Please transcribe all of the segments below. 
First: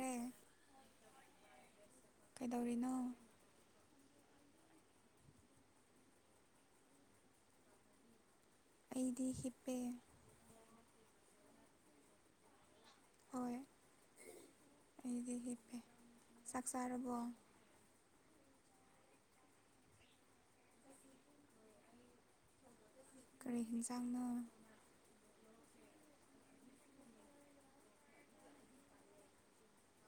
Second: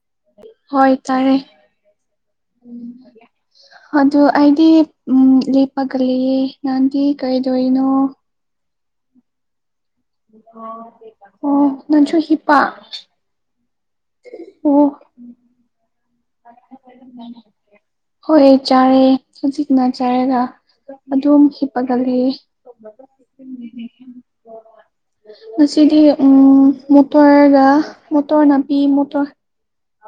ꯑꯦ ꯍꯣꯏ ꯇꯔꯦ ꯀꯩꯗꯧꯔꯤꯅꯣ ꯑꯗꯨ ꯑꯩꯗꯤ ꯎ ꯂꯦꯞꯄꯒ ꯂꯩꯇꯦ꯫ ꯅꯪꯗꯤ ꯀꯩꯗꯣꯔꯤꯅꯣ ꯑꯩꯗꯤ ꯍꯤꯞꯄꯦ ꯑꯣ ꯅꯪꯁꯨ ꯍꯤꯞꯄꯥ ꯍꯣꯏ ꯑꯩꯗꯤ ꯍꯤꯞꯄꯦ ꯆꯥꯛ ꯆꯥꯔꯕꯣ ꯍꯣꯏ ꯆꯥꯔꯦ ꯍꯧꯖꯤꯛꯅ ꯆꯥꯏꯔꯒ ꯑꯗꯨꯝ ꯍꯤꯞꯄꯒ ꯂꯩꯌꯦ ꯀꯔꯤ ꯍꯤꯟꯖꯥꯡꯅꯣ [unintelligible] ꯉꯁꯤꯗꯤ ꯎꯝ ꯃꯇꯔꯒꯥ ꯃꯇꯔ ꯅꯥꯕꯤ ꯃꯇꯔ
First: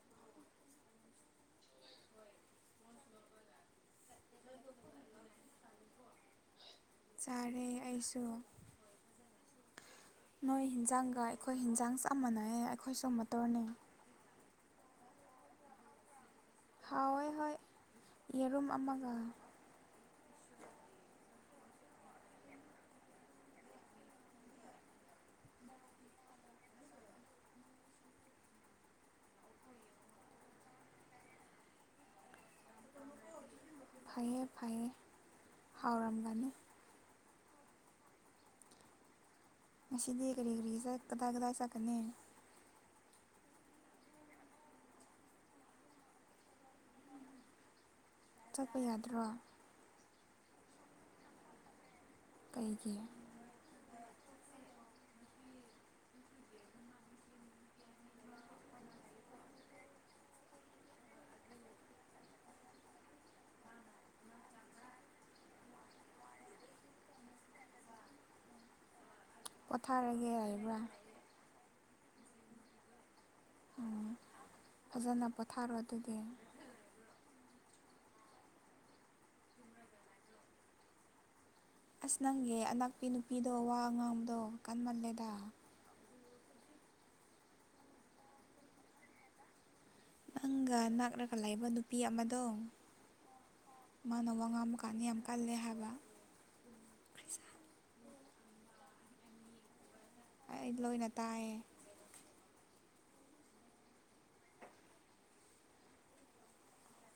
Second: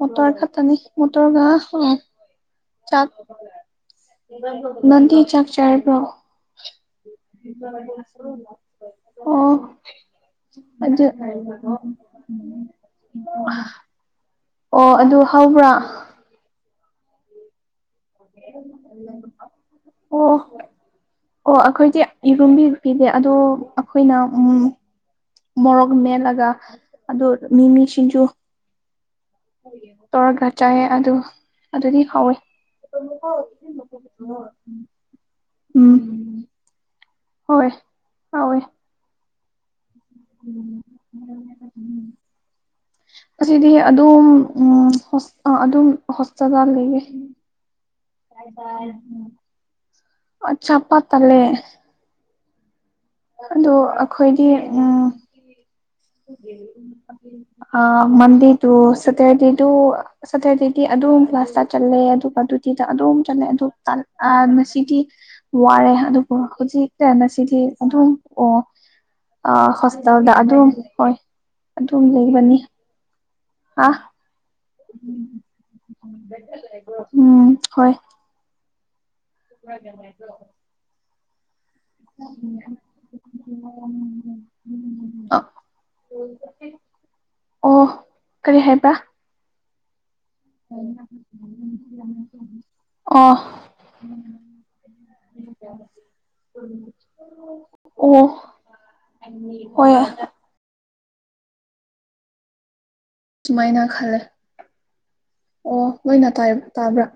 ꯃꯇꯔ ꯈꯥꯇꯅꯤ ꯃꯇꯔꯒꯥ ꯑ ꯆꯥꯛ ꯅꯪꯗꯤ ꯆꯥꯛ ꯆꯔꯕ꯭ꯔꯣ ꯆꯥꯔꯦ ꯑꯩꯁꯨ ꯑꯣ ꯅꯣꯏ ꯑꯗꯨ ꯍꯟꯖꯥꯡꯒ ꯑꯩꯈꯣꯏ ꯍꯟꯖꯥꯡ ꯆꯞ ꯃꯥꯟꯅꯩꯌꯦ ꯑꯩꯈꯣꯏꯁꯨ ꯃꯇꯣꯔꯅꯦ ꯑꯣ ꯑꯗꯨ ꯍꯧꯎꯕ꯭ꯔꯥ ꯍꯥꯎꯋꯦ ꯍꯣꯏ ꯌꯦꯔꯨꯝ ꯑꯃꯒ ꯑꯣ ꯑꯣ ꯑꯩꯈꯣꯏꯒꯤ ꯏꯔꯨꯝꯒꯤ ꯅꯤꯄꯤꯅꯤ ꯑꯗꯣ ꯑꯩꯈꯣꯏꯅ ꯎꯝ ꯃꯣꯔꯣꯛ ꯃꯦꯠꯂꯒ ꯑꯗꯨ ꯃꯤꯃꯤ ꯁꯤꯡꯖꯨ ꯇꯧꯔꯒ ꯆꯥꯏꯌꯦ ꯑꯗꯨ ꯑꯗꯨꯗꯤ ꯍꯥꯎꯋꯦ ꯐꯩꯌꯦ ꯐꯩꯌꯦ ꯎꯝ ꯍꯥꯎꯔꯝꯒꯅꯤ ꯍꯣꯏ ꯑꯋꯦ ꯉꯥꯁꯤꯁꯤ ꯗꯈꯔꯦꯈꯔꯤ ꯀꯗꯥꯏ ꯀꯗꯥꯏ ꯆꯠꯀꯅꯤ ꯑꯁꯤꯗꯤ ꯑꯗꯨꯝ ꯎ ꯑꯗꯨꯝ ꯍꯣꯁꯄꯤꯇꯥꯜ ꯂꯩꯒꯦ ꯆꯠꯄ ꯌꯥꯗ꯭ꯔꯣ ꯑ ꯆꯄ ꯇꯂꯦ ꯀꯩꯒꯤ ꯑꯗꯣ ꯑꯩꯈꯣꯏꯗꯤ ꯎ ꯃꯟꯗꯦꯗꯨ ꯁꯇꯔꯗꯦꯗꯨ ꯁꯇꯔꯗꯦꯗꯤ ꯑꯗꯨꯝ ꯀ꯭ꯂꯥꯁꯇ ꯆꯠꯂꯦ ꯑꯗꯨꯒ ꯑꯗꯨꯗꯤꯗ ꯑꯗꯨꯝ ꯆꯠꯂꯦ ꯑꯗꯨ ꯉꯁꯤꯗꯤ ꯋꯥꯔꯦ ꯑꯗꯨꯕꯨ ꯍꯧꯖꯤꯛꯇ ꯉꯁꯤꯗꯤ ꯑꯗꯨꯝ ꯑꯣ ꯄꯣꯊꯥꯔꯒꯦ ꯍꯣꯁꯇꯦꯜꯗ ꯑꯗꯨꯝ ꯍꯥꯏꯕ꯭ꯔꯥ ꯍꯣꯏ ꯑꯗꯨꯝ ꯂꯩꯕꯅꯦ ꯑꯥ ꯎꯝ ꯐꯖꯅ ꯄꯣꯊꯥꯔꯣ ꯑꯗꯨꯗꯤ ꯎꯝ ꯍꯣꯏ ꯥꯏꯗ ꯑꯁ ꯅꯪꯒꯤ ꯑꯅꯥꯛꯄꯤ ꯅꯨꯄꯤꯗꯣ ꯋꯥ ꯉꯥꯡꯕꯗꯣ ꯀꯥꯟꯃꯜꯂꯦꯗ ꯑꯣ ꯀꯔꯤ ꯍꯥꯏꯕꯥ ꯅꯪꯒ ꯅꯛꯔꯒ ꯂꯩꯕ ꯅꯨꯄꯤ ꯑꯃꯗꯣ ꯑꯣ ꯃꯥꯅ ꯋꯥ ꯉꯥꯡꯕ ꯀꯥꯟꯅꯤ ꯌꯥꯝ ꯀꯜꯂꯦ ꯍꯥꯏꯕ ꯑꯣ ꯍ ꯑꯩ ꯂꯣꯏꯅ ꯇꯥꯏꯌꯦ ꯁꯨꯃꯥꯏꯅ ꯈꯜꯂꯦ ꯑꯣ ꯂꯣꯏꯅ ꯇꯥꯕ꯭ꯔꯥ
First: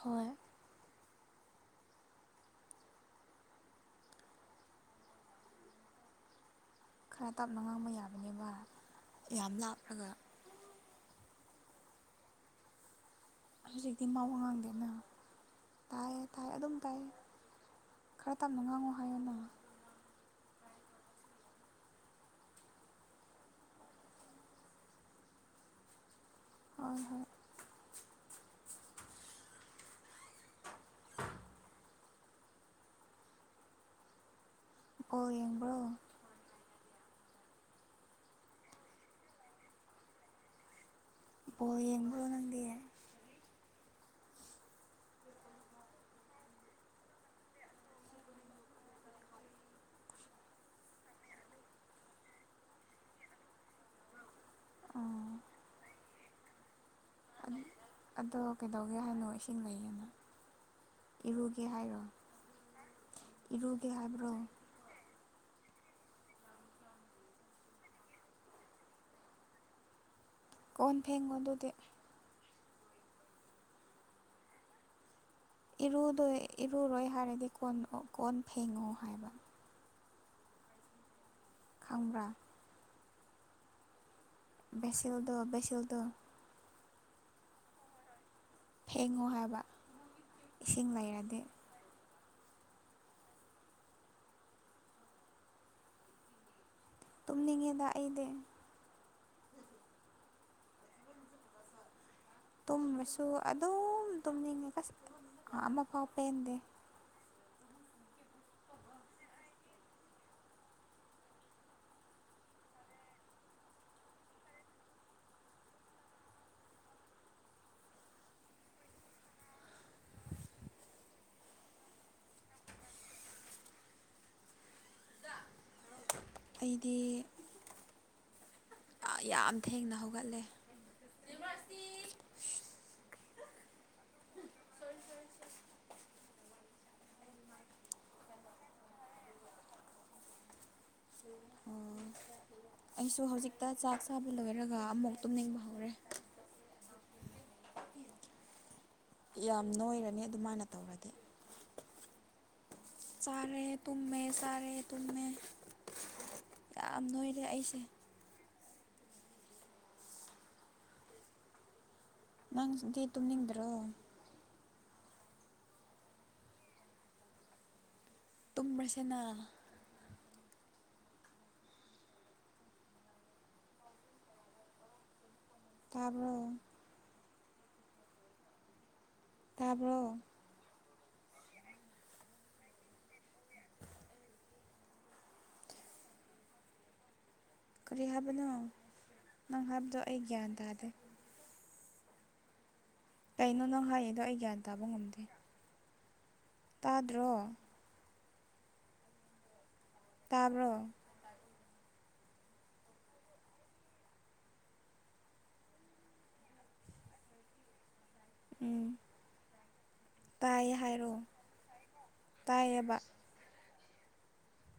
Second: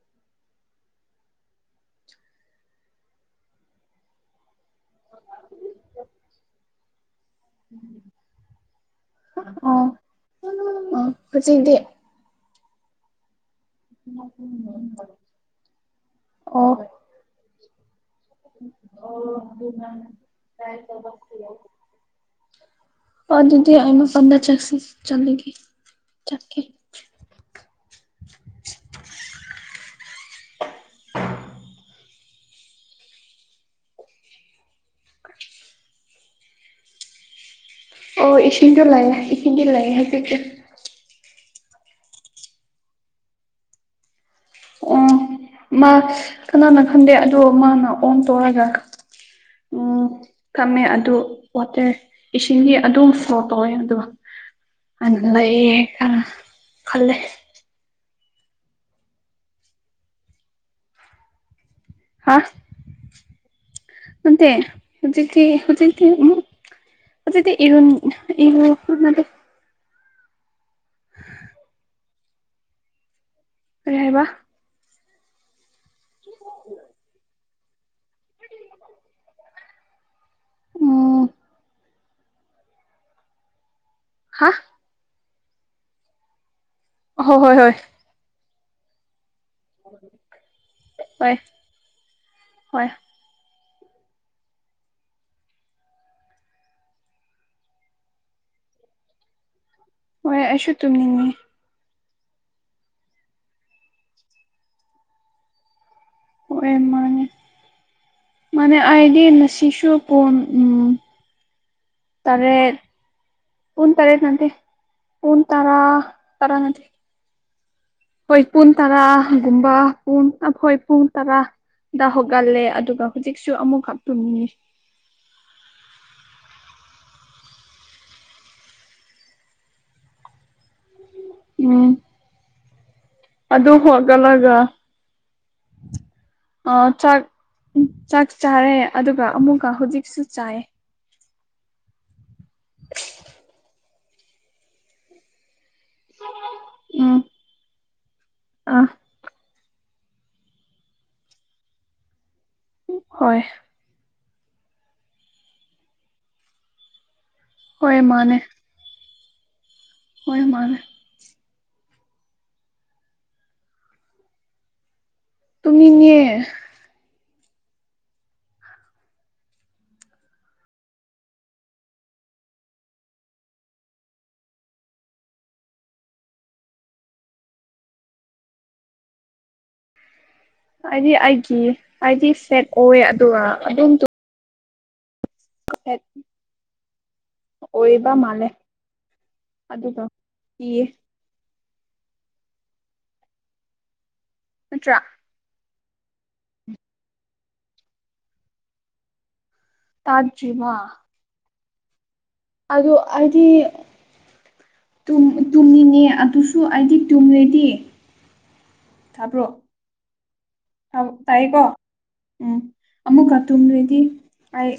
ꯍꯣꯏ ꯈꯔ ꯇꯞꯅ ꯉꯥꯡꯕ ꯌꯥꯕꯅꯦꯕ ꯌꯥꯝ ꯂꯥꯞꯂꯒ ꯍꯧꯆꯗꯤ ꯍꯧꯖꯤꯛꯇꯤ ꯃ ꯋꯥ ꯉꯥꯡꯗꯦꯅ ꯇꯥꯏ ꯇꯥꯏ ꯑꯗꯨꯝ ꯇꯥꯏꯌꯦ ꯈꯔ ꯇꯞꯅ ꯉꯥꯡꯉꯣ ꯑꯣ ꯍꯥꯏꯌꯣꯅ ꯑꯗꯨ ꯃ ꯀꯥꯏ ꯇ ꯑ ꯑꯗꯨꯗꯤ ꯑꯩꯩꯅ ꯄꯗ ꯆꯦꯛꯁꯤ ꯆꯂꯦꯒ ꯆꯦ ꯍꯣꯏ ꯍꯣꯏ ꯑꯣ ꯌꯦꯡꯕ꯭ꯂꯣ ꯑꯣ ꯏꯁꯤꯤꯟ ꯇ ꯂꯥꯛꯌꯦꯦ ꯑꯩꯈꯗꯤ ꯂꯥꯛꯌꯦꯦ ꯍꯥꯏ ꯄ ꯌꯦꯣ ꯅꯗꯤ ꯑꯣ ꯃꯥ ꯀꯅꯥꯅꯣ ꯈꯪꯗꯦ ꯑꯗꯣ ꯃꯥꯅ ꯑꯣꯟ ꯇꯧꯔꯒ ꯎꯝ ꯊꯝꯃꯦ ꯑꯗꯨ ꯋꯥꯇꯔ ꯏꯁꯤꯡꯒꯤꯗꯤ ꯑꯗꯨꯝ ꯐ꯭ꯂꯣ ꯇꯧꯋꯦ ꯑꯗꯨꯒ ꯑꯣ ꯑꯅꯂꯌꯦꯒ ꯈꯜꯂꯦ ꯑꯗꯣ ꯀꯩꯗꯧꯒꯦ ꯍꯥꯏꯅꯣ ꯏꯁꯤꯡ ꯂꯩꯌꯦꯅ ꯏꯔꯨꯒꯦ ꯍꯥꯏꯔꯣ ꯍꯥ ꯏꯔꯨꯒꯦ ꯍꯥꯏꯕ꯭ꯔꯣ ꯍꯧꯖꯤꯛꯗꯤ ꯍꯧꯖꯤꯛꯗꯤ ꯎ ꯍꯧꯖꯤꯛꯗꯤ ꯏꯍꯣꯟ ꯏꯍ ꯃ ꯀꯣꯟ ꯐꯦꯡꯉꯣ ꯑꯗꯨꯗꯤ ꯑꯣꯏꯕ ꯏꯔꯨꯗꯣꯏ ꯏꯔꯨꯔꯣꯏ ꯍꯥꯏꯔꯗꯤ ꯀꯣꯟ ꯀꯣꯟ ꯐꯦꯡꯉꯣ ꯍꯥꯏꯕ ꯎꯝ ꯈꯥꯡꯕ꯭ꯔꯥ ꯍꯥ ꯚꯦꯁꯦꯜꯗꯣ ꯚꯦꯁꯦꯜꯗꯣ ꯍ ꯍꯣꯏ ꯍꯣꯏ ꯐꯦꯡꯉꯣ ꯍꯥꯏꯕ ꯏꯁꯤꯡ ꯍꯣꯏ ꯍꯣꯏ ꯂꯩꯔꯗꯤ ꯍꯣꯏ ꯇꯨꯝꯅꯤꯡꯉꯦꯗꯥꯛ ꯑꯩꯗ ꯍꯣꯏ ꯑꯩꯁꯨ ꯇꯨꯝꯅꯤꯡꯉ ꯇꯨꯝꯕꯁꯨ ꯑꯗꯨꯝ ꯇꯨꯝꯅꯤꯡꯉꯦꯁ ꯑꯃ ꯄꯥꯎ ꯄꯦꯟꯗꯦ ꯃꯅꯤ ꯑꯥꯏꯗꯤꯅꯁꯤꯁꯨ ꯀ ꯎꯝ ꯇꯔꯦ ꯄꯟ ꯇꯔꯥꯦꯗ ꯅꯠꯇꯗꯤ ꯄꯟ ꯇꯔꯥ ꯇꯔꯥ ꯅꯠꯇꯗꯤ ꯑꯩꯈꯣꯏ ꯄꯨꯡ ꯇꯔꯥꯒꯨꯝꯕ ꯄꯨꯡ ꯑꯩꯈꯣꯏ ꯄꯨꯡ ꯇꯔꯥ ꯗ ꯍꯧꯒꯜꯂꯦ ꯑꯗꯨꯒ ꯍꯧꯖꯤꯛꯁꯨ ꯑꯃꯨꯛ ꯈ ꯇꯨꯝꯉ ꯑꯩꯗꯤ ꯌꯥꯝ ꯊꯦꯡꯅ ꯍꯧꯒꯠꯂꯦ ꯎꯝ ꯑꯗ ꯍ ꯀꯂꯒ ꯑ ꯆꯥꯛ ꯆꯥꯛ ꯆꯥꯔꯦ ꯑꯗꯨꯒ ꯑꯃꯨꯛꯀ ꯍꯧꯖꯤꯛꯁꯨ ꯆꯥꯏ ꯑꯣ ꯑꯩꯁꯨ ꯍꯧꯖꯤꯛꯇ ꯆꯥꯛ ꯆꯥꯕ ꯂꯣꯏꯔꯒ ꯑꯃꯨꯛ ꯇꯨꯝꯅꯤꯡꯕ ꯍꯧꯔꯦ ꯎꯝ ꯑꯥ ꯌꯥꯝ ꯅꯣꯏꯔꯅꯤ ꯑꯗꯨꯃꯥꯏꯅ ꯇꯧꯔꯗꯤ ꯍꯣꯏ ꯆꯥꯔꯦ ꯇꯨꯝꯃꯦ ꯇꯥꯔꯦ ꯇꯨꯝꯃꯦ ꯌꯥꯝ ꯅꯣꯏ ꯍꯣꯏ ꯃꯥꯅꯦ ꯍꯣꯏ ꯃꯥꯔꯦ ꯅꯪꯗꯤ ꯇꯨꯝꯅꯤꯡꯗ꯭ꯔꯣ ꯇꯃꯤ ꯅ ꯇꯨꯝꯕꯁꯤꯅ ꯇꯥꯔꯕꯔ ꯇꯥꯔꯕꯣ ꯍꯥꯏꯗꯤ ꯑꯩꯒꯤ ꯍꯥꯏꯗꯤ ꯁꯦꯠ ꯑꯣꯏ ꯑꯗꯨꯒ ꯑꯗꯨꯝ ꯍꯥ ꯀꯔꯤ ꯍꯥꯞꯅꯣ ꯅꯪ ꯍꯥꯞꯗ ꯑꯗꯨꯒ ꯑꯩꯒꯌꯥ ꯀꯤꯌꯦ ꯇꯥꯦ ꯀꯩꯅꯣ ꯅꯪ ꯍꯥꯏꯌꯦꯗꯣ ꯑꯩ ꯒ꯭ꯌꯥꯟ ꯇꯥꯕ ꯅꯠꯇ꯭ꯔꯥ ꯉꯝꯗꯦ ꯇꯥꯗ꯭ꯔꯣ ꯇꯥꯖꯃ ꯇꯥꯕ꯭ꯔꯣ ꯑꯗꯨ ꯍꯥꯏꯗꯤ ꯇꯨꯝꯃꯤꯅꯦ ꯑꯗꯨꯁꯨ ꯑꯩꯗꯤ ꯇꯨꯝꯂꯦꯗꯤ ꯎꯝ ꯊꯥꯕ꯭ꯔꯣ ꯇꯥꯏꯌꯦ ꯍꯥꯏꯔꯣ ꯇꯥꯏꯌꯦꯀꯣ ꯎꯝ ꯇꯥꯏꯌꯦꯕ ꯑꯃꯨꯛꯀ ꯇꯨꯝꯗꯣꯏꯗꯤ ꯑꯩ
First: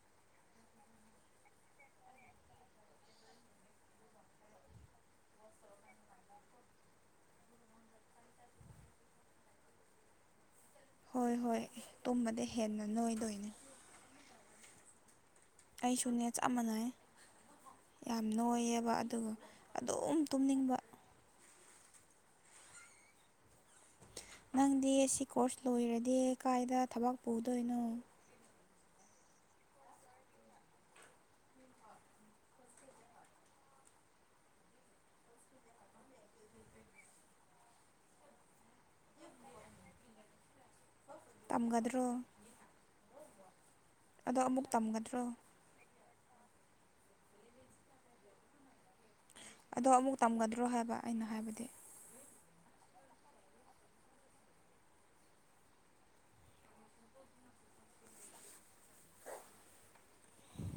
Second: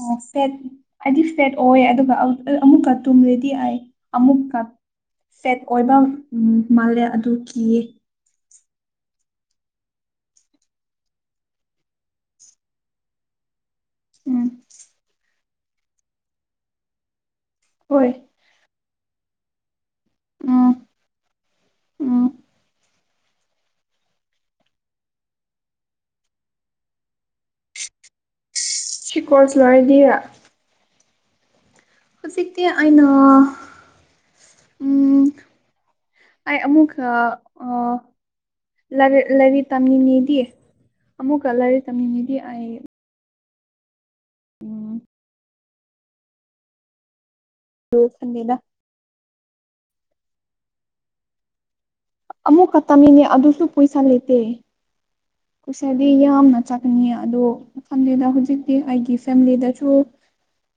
ꯑꯣ ꯐꯦꯠ ꯍꯥꯏꯗꯤ ꯐꯦꯠ ꯑꯣꯏ ꯑꯗꯨꯒ ꯑꯃꯨꯛꯀ ꯇꯨꯝꯔꯦꯗꯤ ꯑꯩ ꯑꯃꯨꯛꯀ ꯐꯦꯠ ꯑꯣꯏꯕ ꯃꯥꯜꯂꯦ ꯑꯗꯨ ꯀꯤꯌꯦ ꯍꯣꯏ ꯍꯣꯏ ꯇꯨꯝꯕꯗ ꯍꯦꯟꯅ ꯅꯣꯏꯗꯣꯏꯅꯦ ꯎꯝ ꯑꯩꯁꯨ ꯅꯦꯠꯁ ꯃꯅ ꯍꯣꯏ ꯌꯥꯝ ꯅꯣꯏꯌꯦꯕ ꯑꯗꯨꯒ ꯑꯗꯨꯝ ꯎꯝ ꯇꯨꯝꯅꯤꯡꯕ ꯎꯝ ꯅꯪꯗꯤ ꯁꯤ ꯀꯣꯔꯁ ꯂꯣꯏꯔꯗꯤ ꯀꯥꯏꯗ ꯊꯕꯛ ꯄꯨꯗꯣꯏꯅꯣ ꯁꯤ ꯀꯣꯔꯔꯁ ꯂꯔꯥꯏꯗꯤ ꯍꯧꯖꯤꯛꯇꯤ ꯑꯩꯅ ꯎꯝ ꯑꯩ ꯑꯃꯃꯨꯛ ꯑꯥ ꯂꯥꯏꯔꯤꯛ ꯇꯝꯅꯤꯡꯉꯤꯗꯤ ꯑꯃꯨꯛꯀ ꯂꯥꯏꯔꯤꯛ ꯇꯝꯒꯗ꯭ꯔꯣ ꯇꯝꯅꯤꯡꯉꯤꯗꯤ ꯑꯩ ꯑꯗꯣ ꯑꯃꯨꯛ ꯎꯝ ꯇꯝꯒꯗ꯭ꯔꯣ ꯂꫭꯏꯁꯤꯜꯂꯦꯗꯥ ꯑꯗꯣ ꯑꯃꯨꯛ ꯇꯝꯒꯗ꯭ꯔꯣ ꯍꯥꯏꯕ ꯑꯩꯅ ꯍꯥꯏꯕꯗꯤ ꯑꯃꯨꯛꯀ ꯇꯃꯤꯅꯦ ꯑꯗꯨꯁꯨ ꯄꯩꯁꯥ ꯂꯩꯇꯦ ꯀꯨꯁꯗꯤ ꯌꯥꯝꯅ ꯆꯥꯛꯅꯤꯡ ꯑꯗꯨꯗ ꯃꯐꯝꯗꯨꯗ ꯍꯧꯖꯤꯛꯇꯤ ꯑꯩꯒꯤ ꯐꯦꯃꯤꯂꯤꯗꯁꯨ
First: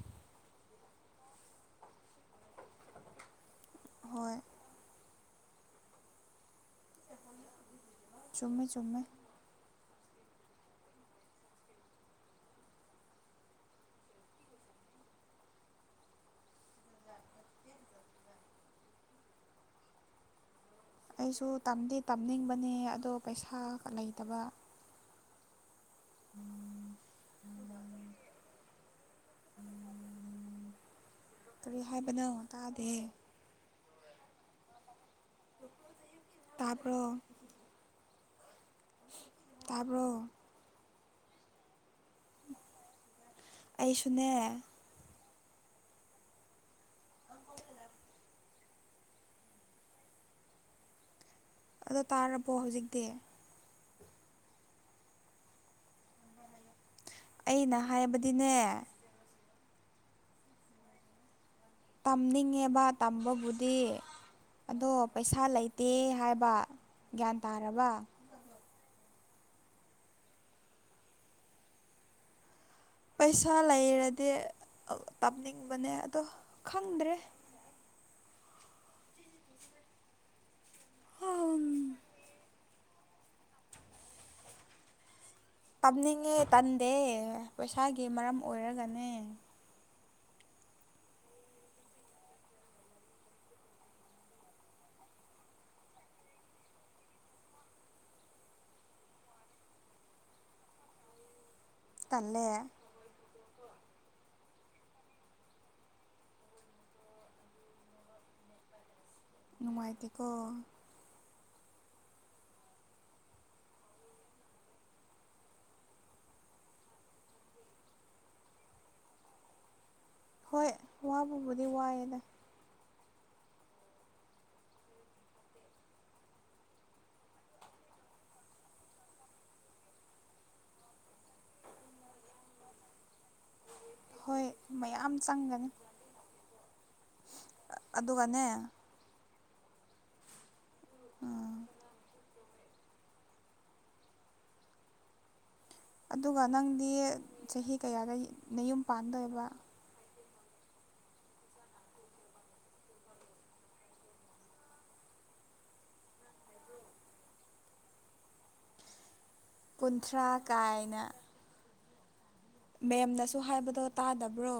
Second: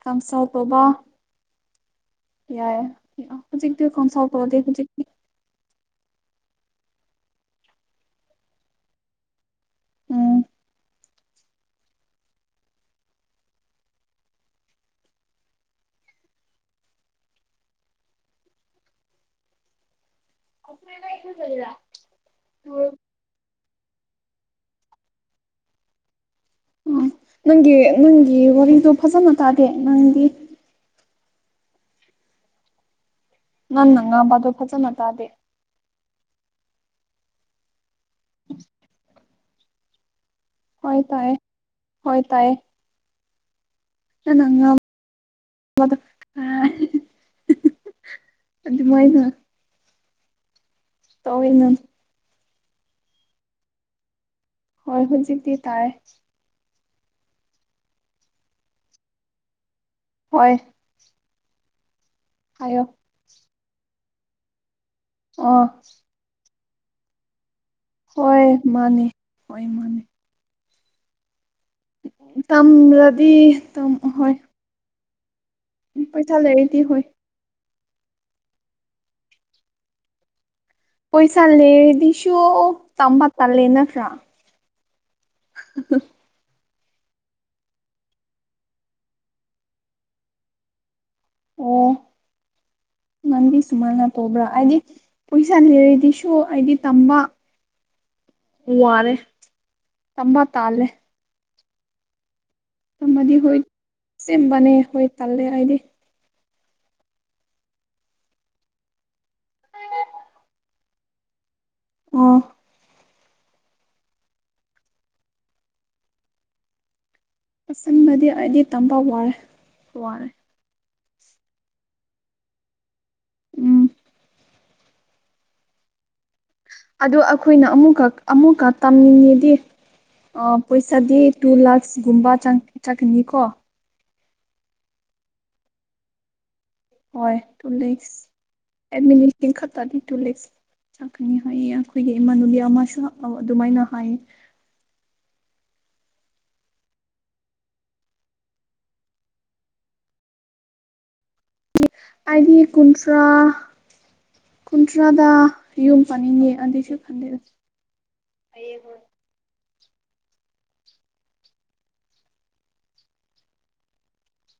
ꯀꯟꯁꯜ ꯇꯧꯕꯥ ꯌꯥꯏꯦ ꯍꯧꯖꯤꯛꯇꯤ ꯀꯟꯁꯜ ꯍꯣꯏ ꯇꯧ ꯍꯧꯖꯤꯛꯇꯤ ꯆꯨꯝꯃꯦ ꯆꯨꯝꯃꯦ ꯎꯝ ꯑꯩꯁꯨ ꯇꯝꯗꯦ ꯇꯝꯅꯤꯡꯕꯅꯦ ꯑꯗꯣ ꯄꯩꯁꯥ ꯂꯩꯇꯕ ꯎꯝ ꯑꯥ ꯅꯪꯒꯤ ꯅꯪꯒꯤ ꯋꯥꯔꯤꯗꯣ ꯐꯖꯅ ꯇꯥꯗꯦ ꯅꯪꯗꯤ ꯀꯔꯤ ꯍꯥꯏꯕꯅꯣ ꯇꯥꯗꯦ ꯅꯪꯪ ꯉꯕ ꯑꯗꯨ ꯐꯖꯅ ꯇꯗꯦ ꯇꯥꯄꯔꯣ ꯎꯝ ꯇꯥꯔꯕꯣ ꯍꯣꯏ ꯇꯥꯏꯌꯦ ꯍꯣꯏ ꯇꯥꯏꯌꯦ ꯑꯩꯁꯨꯅꯦ ꯅꯪꯅ [unintelligible] ꯑꯗꯨꯗꯤ ꯃꯣꯏꯅ ꯇꯧꯑꯣꯅ ꯀꫭ ꯍꯧꯖꯤꯛꯇꯤ ꯍꯣꯏ ꯍꯧꯖꯤꯛꯇꯤ ꯇꯥꯏ ꯑꯩꯅ ꯍꯥꯏꯕꯗꯤꯅꯦ ꯍꯣꯏ ꯍꯥꯏꯌꯣ ꯇꯝꯅꯤꯡꯉꯦꯕ ꯇꯝꯕꯕꯨꯗꯤ ꯑꯗꯣ ꯄꯩꯁꯥ ꯑ ꯂꯩꯇꯦ ꯍꯥꯏꯕ ꯒ꯭ꯌꯥꯟ ꯇꯥꯔꯕ ꯍꯣꯏ ꯃꯥꯅꯦ ꯍꯣꯏ ꯃꯥꯅꯦ ꯇꯝꯂꯗꯤꯝ ꯍꯣꯏ ꯇꯞꯅꯤꯡꯕꯅꯦ ꯑꯗꯣ ꯄꯩꯁꯥ ꯂꯩꯔꯗꯤ ꯍꯣꯏ ꯈꯪꯗ꯭ꯔꯦ ꯄꯩꯁꯥꯂꯦꯗꯤꯁꯨ ꯇꯝꯕ ꯇꯜꯂꯦ ꯅꯠꯇ꯭ꯔꯥ ꯇꯝꯅꯤꯡꯉꯦ ꯇꯟꯗꯦ ꯄꯩꯁꯥꯒꯤ ꯃꯔꯝ ꯑꯣꯏꯔꯒꯅꯦ ꯑꯣ ꯗꯤ ꯁꯨꯃꯥꯏꯅ ꯇꯧꯕ꯭ꯔꯥ ꯍꯥꯏꯗꯤ ꯄꯩꯁꯥ ꯂꯩꯔꯗꯤꯁꯨ ꯍꯥꯏꯗꯤ ꯇꯝꯕ ꯎ ꯋꯥꯔꯦ ꯇꯝꯕ ꯇꯥꯜꯦ ꯇꯜꯂꯦ ꯑꯃꯗꯤ ꯍꯣꯏ ꯁꯦꯝꯕꯅꯦ ꯍꯣꯏ ꯇꯜꯂꯦ ꯍꯥꯏꯗꯤ ꯅꯨꯡꯉꯥꯏ ꯇꯀꯣ ꯑ ꯑꯁꯟꯕꯗꯤ ꯑꯩꯗꯤ ꯇꯝꯕ ꯋꯥꯔꯦ ꯋꯥꯂꯦ ꯍꯣꯏ ꯋꯥꯕꯕꯨꯗꯤ ꯋꯥꯏꯑꯦꯗ ꯎꯝ ꯑꯗꯨ ꯑꯩꯈꯣꯏꯅ ꯑꯃꯨ ꯑꯃꯨꯛꯀ ꯇꯝꯅꯤꯡꯉꯤꯗꯤ ꯄꯩꯁꯥꯗꯤ ꯇꯨ ꯂꯥꯛꯁꯀꯨꯝꯕ ꯆꯪꯀꯅꯤꯀꯣ ꯍꯣꯏ ꯃꯌꯥꯝ ꯆꯪꯒꯅꯤ ꯑꯗꯨꯒꯅꯦ [unintelligible] ꯆꯥꯛꯀꯅꯤ ꯎꯝ ꯍꯥꯏꯌꯦ ꯑꯩꯈꯣꯏꯒꯤ ꯏꯃꯥꯅꯨꯒꯤ ꯑꯃꯁꯨ ꯑꯗꯨꯃꯥꯏꯅ ꯍꯥꯏꯌꯦ ꯑꯗꯨꯒ ꯅꯪꯗꯤ ꯆꯍꯤ ꯀꯌꯥꯗ ꯅꯌꯨꯝ ꯄꯥꯟꯗꯣꯏꯕ ꯑꯩꯗꯤ ꯀꯨꯟꯊ꯭ꯔꯥ ꯀꯨꯟꯊ꯭ꯔꯥꯗ ꯌꯨꯝ ꯄꯥꯅꯤꯡꯉꯦ ꯑꯗꯨꯁꯨ ꯈꯟꯗꯦꯔ ꯐꯌꯦꯕꯠ ꯀꯨꯟꯊ꯭ꯔꯥ ꯀꯥꯏꯅ ꯃꯦꯝꯗꯁꯨ ꯍꯥꯏꯕꯗꯣ ꯇꯥꯗꯕ꯭ꯔꯣ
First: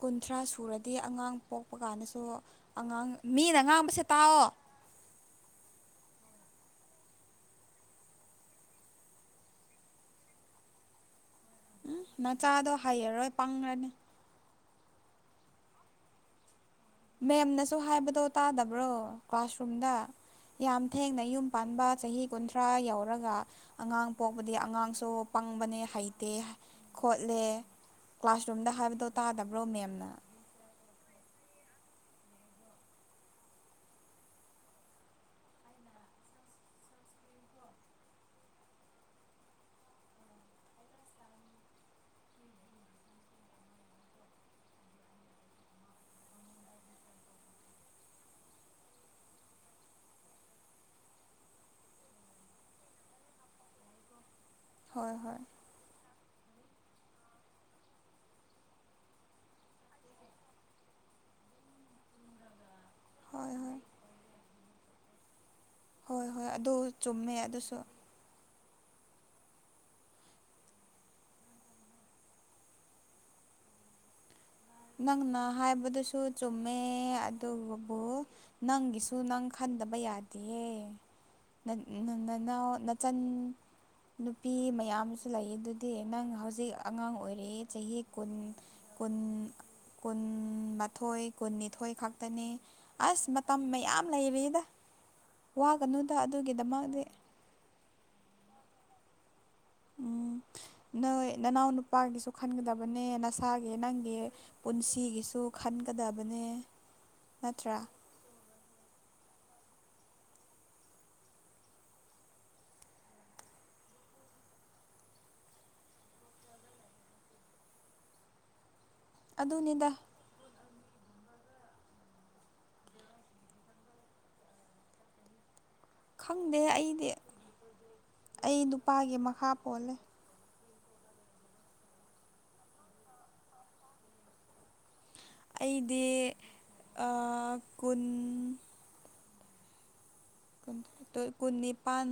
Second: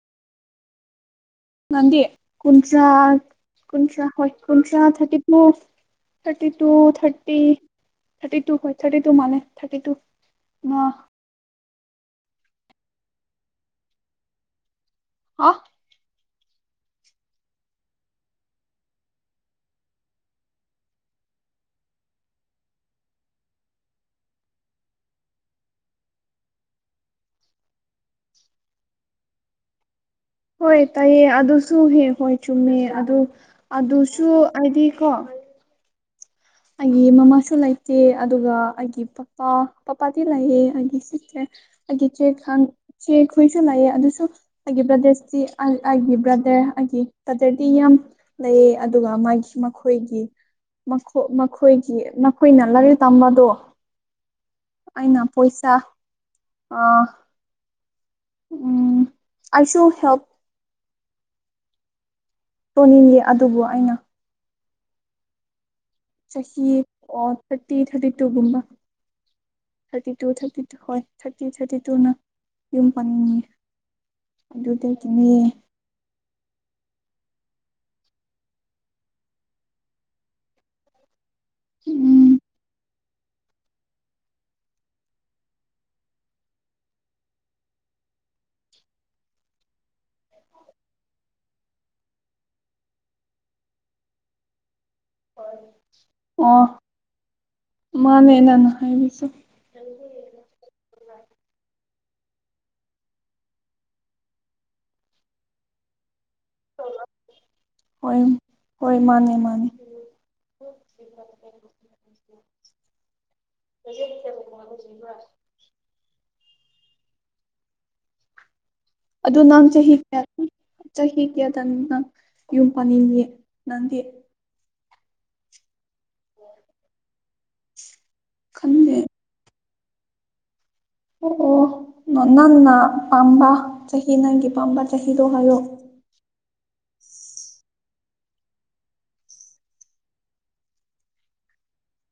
ꯀꯨꯟꯊ꯭ꯔꯥ ꯁꯨꯔꯗꯤ ꯑꯉꯥꯡ ꯄꯣꯛꯄ ꯅꯥꯟꯗꯤ ꯀꯥꯟꯗꯁꯨ ꯀꯨꯟꯇ꯭ꯔꯥ ꯑꯉꯥꯡ ꯃꯤꯅ ꯉꯥꯡꯕꯁꯦ ꯀꯨꯟꯇ꯭ꯔꯥ ꯍ ꯇꯥꯛꯑꯣ ꯀꯨꯟꯇ꯭ꯔꯥ ꯊꯥꯇꯃꯨ ꯊꯥꯔ ꯊꯔꯤ ꯊꯥꯔꯤ ꯍ ꯊꯥꯔꯇꯤ ꯇ ꯃꯥꯅꯦ ꯊꯥꯔꯇꯤ ꯇ ꯋꯥ ꯎ ꯅꯆꯥꯗꯣ ꯍꯩꯔꯔꯣꯏ ꯄꯪꯈ꯭ꯔꯅꯤ ꯑ ꯃꯦꯝꯅꯁꯨ ꯍꯥꯏꯕꯗꯣ ꯇꯥꯗꯕ꯭ꯔꯣ ꯀ꯭ꯂꯥꯁꯔꯨꯝꯗ ꯌꯥꯝ ꯊꯦꯡꯅ ꯌꯨꯝ ꯄꯥꯟꯕ ꯆꯍꯤ ꯀꯨꯟꯊ꯭ꯔꯥ ꯌꯧꯔꯒ ꯑꯉꯥꯡ ꯄꯣꯛꯄꯗꯤ ꯑꯉꯥꯡꯁꯨ ꯈꯪꯕꯅꯦ ꯍꯩꯇꯦ ꯈꯣꯠꯂꯦ ꯀ꯭ꯂꯥꯁꯔꯨꯝꯗ ꯍꯥꯏꯕꯗꯣ ꯇꯥꯗꯕ꯭ꯔꯣ ꯃꯦꯝꯅ ꯍꯣꯏ ꯇꯥꯏꯌꯦ ꯑꯗꯨꯁꯨꯍꯦ ꯍꯣꯏ ꯆꯨꯝꯃꯦ ꯑꯗꯨ ꯑꯗꯨꯁꯨ ꯍꯥꯏꯗꯤ ꯀꯣ ꯑꯩꯒꯤ ꯃꯃꯥꯁꯨ ꯂꯩꯇꯦ ꯑꯗꯨꯒ ꯑꯩꯒꯤ ꯄꯄꯥ ꯄꯄꯥꯗꯤ ꯂꯩꯑ ꯑꯩꯒꯤ ꯁꯤꯠꯁꯦ ꯑꯩꯒꯤ ꯆꯦ ꯆꯦ ꯍꯨꯏꯁꯨ ꯂꯥꯛꯑꯦ ꯑꯗꯨꯁꯨ ꯑꯩꯒꯤ ꯕ꯭ꯔꯗꯔꯁꯇꯤ ꯑꯩꯒꯤ ꯕꯗ ꯑꯩꯒꯤ ꯇꯗꯗꯤ ꯌꯥꯝ ꯂꯩꯌꯦ ꯑꯗꯨꯒ ꯃꯥꯒꯤ ꯃꯈꯣꯏꯒꯤ ꯃꯈꯣꯏꯒꯤ ꯅꯣꯏꯅ ꯂꯥꯏꯔꯤꯛ ꯇꯝꯕꯗꯣ ꯍꯣꯏ ꯑꯩꯅ ꯍꯣꯏ ꯄꯩꯁꯥ ꯑ ꯎꯝ ꯑꯁꯨꯨ ꯍꯦꯞ ꯁꯣꯅꯤꯅꯤ ꯍꯣꯏ ꯑꯗꯨꯕꯨ ꯍꯣꯏ ꯑꯩꯅ ꯍꯣꯏ ꯍꯣꯏ ꯆꯍꯤ ꯑꯗꯨ ꯑꯣ ꯆꯨꯝꯃꯦ ꯊꯥꯔꯇꯤ ꯑꯗꯨꯁꯨ ꯊꯥꯔꯇꯤ ꯇꯨꯒꯨꯝꯕ ꯊꯥꯔꯇꯤ ꯇꯨ ꯊꯥꯔꯇꯤ ꯇꯨ ꯍꯣꯏ ꯊꯥꯔꯇꯤ ꯊꯥꯔꯇꯤ ꯇꯨꯅ ꯌꯨꯝ ꯄꯥꯟꯅꯤꯡꯉꯤ ꯅꯪꯅ ꯍꯥꯏꯕꯗꯨꯁꯨ ꯆꯨꯝꯃꯦ ꯑꯗꯨꯕꯨ ꯅꯪꯒꯤꯁꯨ ꯅꯪ ꯈꯟꯗꯕ ꯌꯥꯗꯦꯌꯦ ꯅꯅꯥ ꯎꯝ ꯅ ꯆꯟ ꯅꯨꯄꯤ ꯃꯌꯥꯝꯨ ꯂꯩ ꯑꯗꯨꯗꯤ ꯅꯪ ꯍꯧꯖꯤꯛ ꯑꯉꯥꯡ ꯑꯣꯏꯔꯤꯛꯏꯦ ꯆꯍꯤ ꯀꯨꯟ ꯄꯨꯟ ꯀꯨꯟꯃꯥꯊꯣꯏ ꯀꯨꯟꯅꯤꯊꯣꯏ ꯈꯛꯇꯅꯤ ꯑꯁ ꯃꯇꯝ ꯃꯌꯥꯝ ꯂꯩꯔꯤꯗ ꯋꯥꯒꯅꯨꯗ ꯑꯣ ꯑꯗꯨꯒꯤꯗꯃꯗꯤ ꯍꯥꯏ ꯅꯣꯏ ꯅꯅꯥꯎ ꯅꯨꯄꯥꯒꯤꯁꯨ ꯈꯟꯒꯗꯕꯅꯦ ꯅꯁꯥꯒꯤ ꯅꯪꯒꯤ ꯄꯨꯟꯁꯤꯒꯤꯁꯨ ꯈꯟꯒꯗꯕ ꯍꯣꯏ ꯍꯣꯏ ꯃꯥꯅꯦ ꯃꯥꯅꯦ [unintelligible] ꯀ [unintelligible] ꯑꯗꯨ ꯅꯝ ꯆꯦ ꯑꯗꯨꯅꯤꯗ ꯍ ꯆꯍꯤ ꯀꯌꯥꯗꯪ ꯅꯪ ꯌꯨꯝ ꯄꯥꯅꯤꯡꯉ ꯅꯪꯗꯤ ꯈꯪꯗꯦ ꯑꯩꯗꯤ ꯑꯩ ꯈꯟꯗꯦ ꯅꯨꯄꯥꯒꯤ ꯃꯈꯥ ꯄꯣꯜꯂꯦ ꯑꯣ ꯑꯣ ꯅꯪꯅ ꯄꯥꯝꯕ ꯆꯍꯤ ꯅꯪꯒꯤ ꯄꯥꯝꯕ ꯆꯍꯤꯗꯣ ꯍꯥꯏꯌꯣ ꯑꯩꯗꯤ ꯀꯨꯟ ꯄꯨꯨꯟꯅꯤ ꯄꯥꯟ